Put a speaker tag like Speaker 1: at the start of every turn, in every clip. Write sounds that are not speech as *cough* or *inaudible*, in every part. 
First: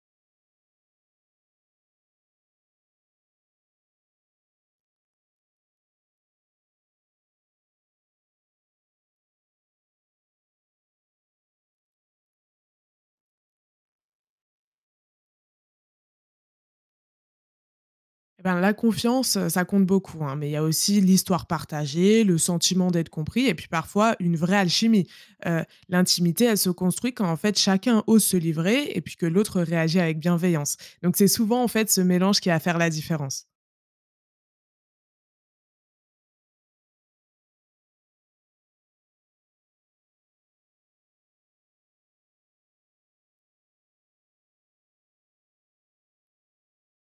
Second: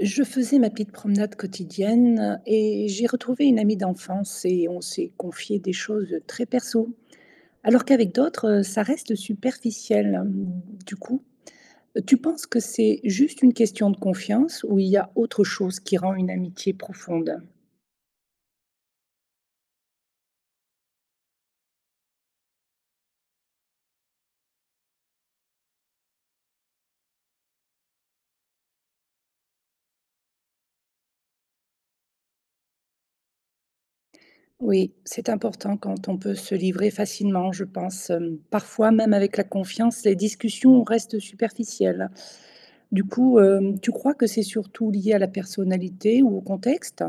Speaker 1: Je faisais ma petite promenade quotidienne et j'ai retrouvé une amie d'enfance et on s'est confié des choses très perso. Alors qu'avec d'autres, ça reste superficiel. Du coup, tu penses que c'est juste une question de confiance ou il y a autre chose qui rend une amitié profonde?
Speaker 2: Eh ben, la confiance, ça compte beaucoup, hein, mais il y a aussi l'histoire partagée, le sentiment d'être compris et puis parfois une vraie alchimie. Heu, L'intimité, elle se construit quand en fait chacun ose se livrer et puis que l'autre réagit avec bienveillance. Donc c'est souvent en fait ce mélange qui va faire la différence.
Speaker 1: Oui, c'est important quand on peut se livrer facilement, je pense. Parfois, même avec la confiance, les discussions restent superficielles. Du coup, tu crois que c'est surtout lié à la personnalité ou au contexte?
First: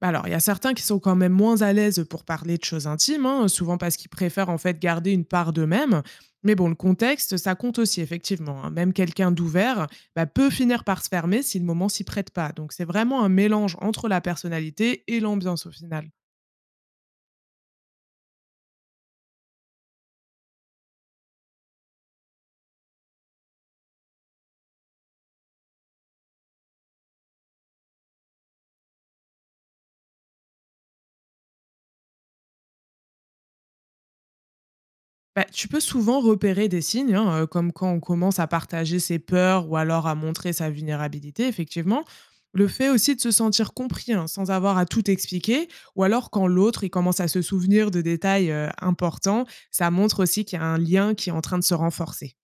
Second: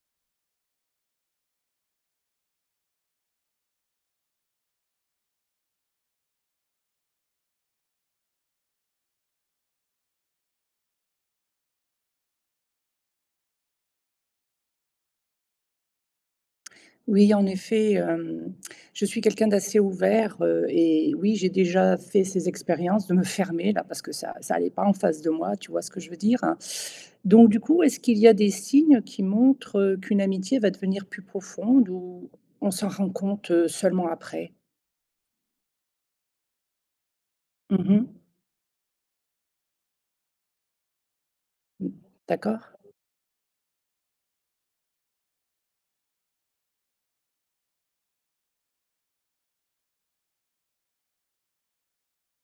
Speaker 2: Bah alors, il y a certains qui sont quand même moins à l'aise pour parler de choses intimes, hein, souvent parce qu'ils préfèrent en fait garder une part d'eux-mêmes. Mais bon, le contexte, ça compte aussi, effectivement, hein. Même quelqu'un d'ouvert bah, peut finir par se fermer si le moment s'y prête pas. Donc, c'est vraiment un mélange entre la personnalité et l'ambiance au final.
Speaker 1: Oui, en effet, je suis quelqu'un d'assez ouvert, et oui, j'ai déjà fait ces expériences de me fermer là, parce que ça allait pas en face de moi, tu vois ce que je veux dire? Hein. Donc du coup, est-ce qu'il y a des signes qui montrent, qu'une amitié va devenir plus profonde ou on s'en rend compte, seulement après?
Speaker 2: Bah, tu peux souvent repérer des signes, hein, comme quand on
Speaker 1: Mmh.
Speaker 2: commence à partager ses peurs ou alors à montrer sa vulnérabilité,
Speaker 1: Mmh.
Speaker 2: effectivement.
Speaker 1: D'accord.
Speaker 2: Le fait aussi de se sentir compris, hein, sans avoir à tout expliquer ou alors quand l'autre, il commence à se souvenir de détails, importants, ça montre aussi qu'il y a un lien qui est en train de se renforcer.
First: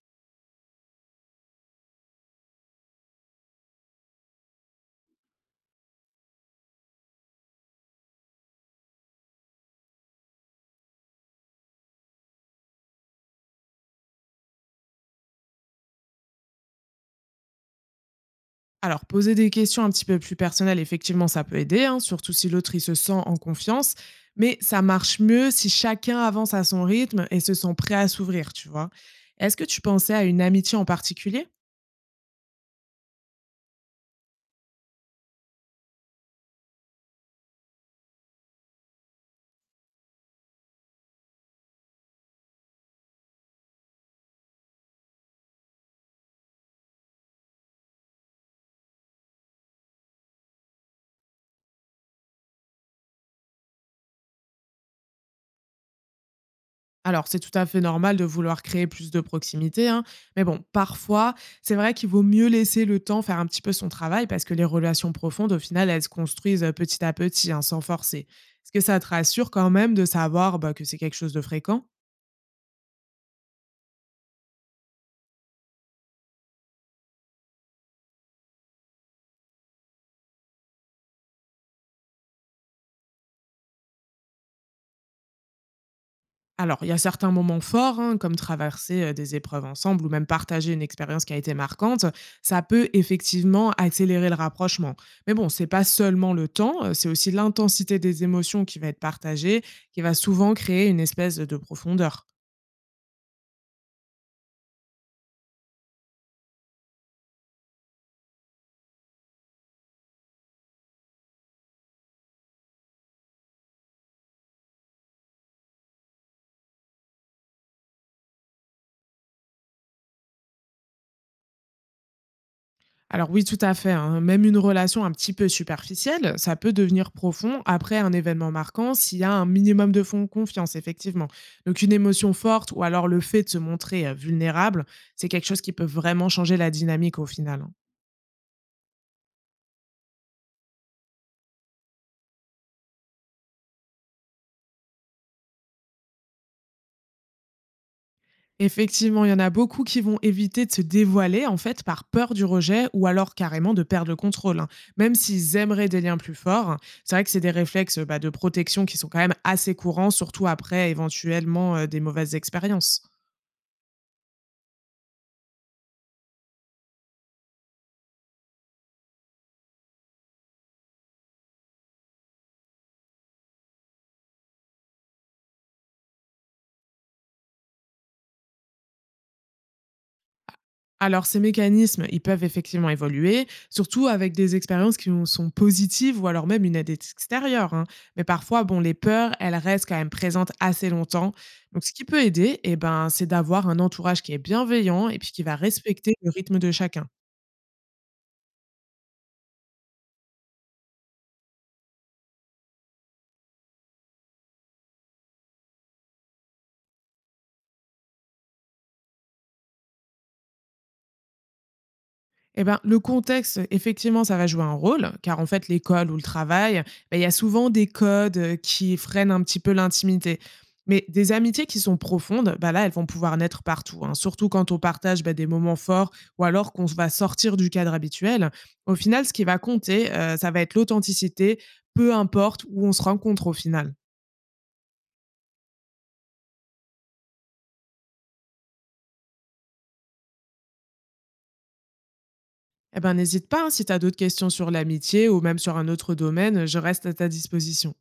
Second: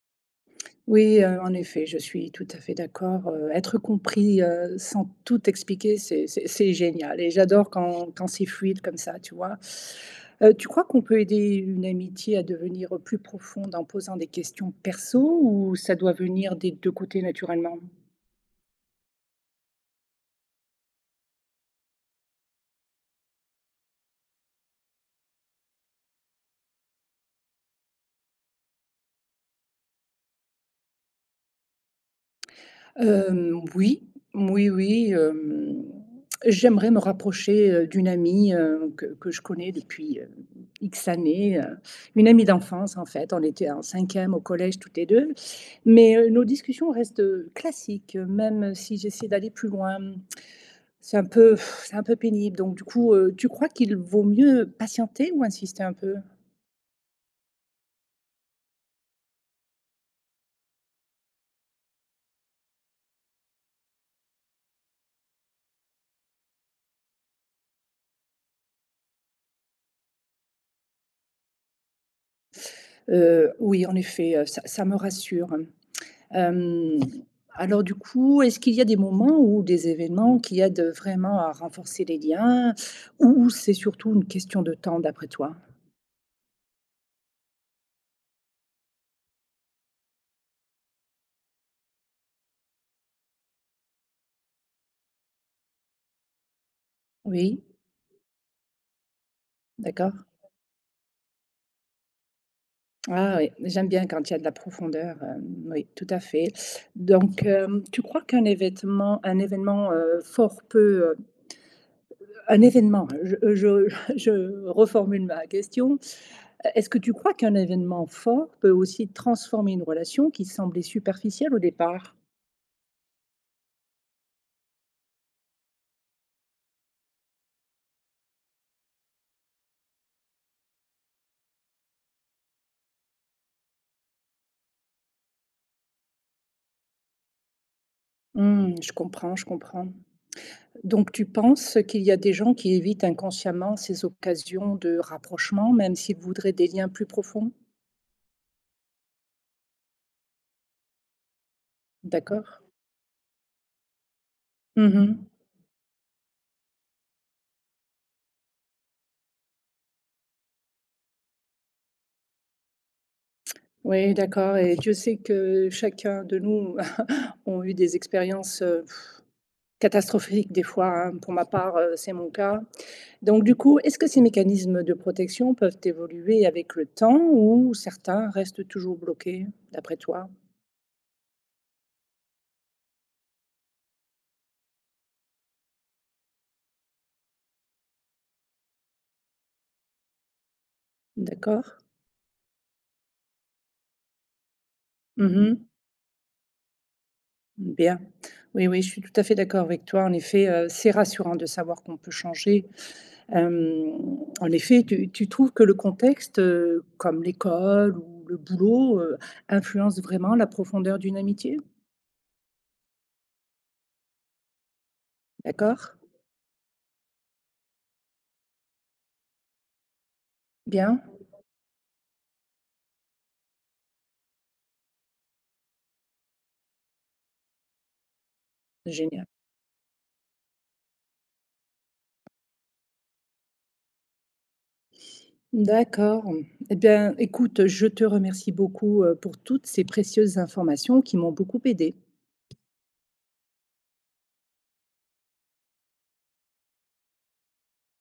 Speaker 1: Oui, en effet, je suis tout à fait d'accord, être compris, sans tout expliquer, c'est génial et j'adore quand c'est fluide comme ça, tu vois? Tu crois qu'on peut aider une amitié à devenir plus profonde en posant des questions perso ou ça doit venir des 2 côtés naturellement?
Speaker 2: Alors poser des questions un petit peu plus personnelles, effectivement, ça peut aider, hein, surtout si l'autre, il se sent en confiance, mais ça marche mieux si chacun avance à son rythme et se sent prêt à s'ouvrir, tu vois? Est-ce que tu pensais à une amitié en particulier?
Speaker 1: Oui, oui, oui, j'aimerais me rapprocher, d'une amie, que je connais depuis, X années, une amie d'enfance en fait. On était en cinquième au collège toutes les 2, mais nos discussions restent, classiques, même si j'essaie d'aller plus loin. C'est un peu pff, c'est un peu pénible donc du coup, tu crois qu'il vaut mieux patienter ou insister un peu?
Speaker 2: Alors, c'est tout à fait normal de vouloir créer plus de proximité, hein, mais bon, parfois, c'est vrai qu'il vaut mieux laisser le temps faire un petit peu son travail parce que les relations profondes, au final, elles se construisent petit à petit, hein, sans forcer. Est-ce que ça te rassure quand même de savoir bah, que c'est quelque chose de fréquent?
Speaker 1: Oui en effet, ça me rassure. Hem, alors du coup, est-ce qu'il y a des moments ou des événements qui aident vraiment à renforcer les liens ou c'est surtout une question de temps d'après toi?
Speaker 2: Alors, il y a certains moments forts, hein, comme traverser des épreuves ensemble ou même partager une expérience qui a été marquante, ça peut effectivement accélérer le rapprochement. Mais bon, c'est pas seulement le temps, c'est aussi
Speaker 1: Oui,
Speaker 2: l'intensité des émotions qui va être partagée, qui
Speaker 1: d'accord.
Speaker 2: va souvent créer une espèce de profondeur.
Speaker 1: Ah oui, j'aime bien quand il y a de la profondeur, oui, tout à fait. Donc, tu crois qu'un événement, fort peut, heu je *laughs* je reformule ma question. E Est-ce que tu crois qu'un événement fort peut aussi transformer une relation qui semblait superficielle au départ?
Speaker 2: Alors oui, tout à fait, hein. Même une relation un petit peu superficielle, ça peut devenir profond après un événement marquant s'il y a un minimum de fond confiance, effectivement. Donc une émotion forte ou alors le fait de se montrer vulnérable, c'est quelque chose qui peut vraiment changer la dynamique au final, hein.
Speaker 1: Mmh, je comprends, je comprends. Donc tu penses qu'il y a des gens qui évitent inconsciemment ces occasions de rapprochement, même s'ils voudraient des liens plus profonds?
Speaker 2: Effectivement, il y en a beaucoup qui vont éviter de se dévoiler en fait par peur du
Speaker 1: D'accord.
Speaker 2: rejet ou alors carrément de perdre le contrôle, hein. Même
Speaker 1: Mmh.
Speaker 2: s'ils aimeraient des liens plus forts, hein, c'est vrai que c'est des réflexes bah, de protection qui sont quand même assez courants, surtout après éventuellement des mauvaises expériences.
Speaker 1: Oui, d'accord et Dieu sait que chacun de nous *laughs* ont eu des expériences, catastrophiques des fois, hein. Pour ma part, c'est mon cas. Donc du coup, est-ce que ces mécanismes de protection peuvent évoluer avec le temps ou certains restent toujours bloqués, d'après toi?
Speaker 2: Alors, ces mécanismes, ils peuvent effectivement évoluer, surtout avec des expériences qui nous sont positives ou alors même une aide extérieure, hein. Mais parfois, bon, les peurs, elles restent quand même présentes assez longtemps.
Speaker 1: D'accord.
Speaker 2: Donc, ce qui peut aider, eh ben, c'est d'avoir un entourage qui est bienveillant et puis qui va
Speaker 1: Mmh.
Speaker 2: respecter le rythme de chacun.
Speaker 1: Bien. Oui, oui, je suis tout à fait d'accord avec toi. En effet, c'est rassurant de savoir qu'on peut changer. Hem, En effet, tu trouves que le contexte, comme l'école ou le boulot, influence vraiment la profondeur d'une amitié?
Speaker 2: Eh ben, le contexte, effectivement, ça va jouer un rôle, car en fait,
Speaker 1: D'accord.
Speaker 2: l'école ou le travail, ben, il y a souvent des codes qui freinent un petit peu l'intimité.
Speaker 1: Bien.
Speaker 2: Mais des amitiés qui sont profondes, ben là, elles vont pouvoir naître partout, hein, surtout quand on partage bah, des moments forts ou alors qu'on va sortir du cadre habituel. Au
Speaker 1: Génial.
Speaker 2: final, ce qui va compter, ça va être l'authenticité, peu importe où on se rencontre au final.
Speaker 1: D'accord. Eh bien, écoute, je te remercie beaucoup, pour toutes ces précieuses informations qui m'ont beaucoup aidée.
Speaker 2: Eh ben, n'hésite pas, hein, si tu as d'autres questions sur l'amitié ou même sur un autre domaine, je reste à ta disposition.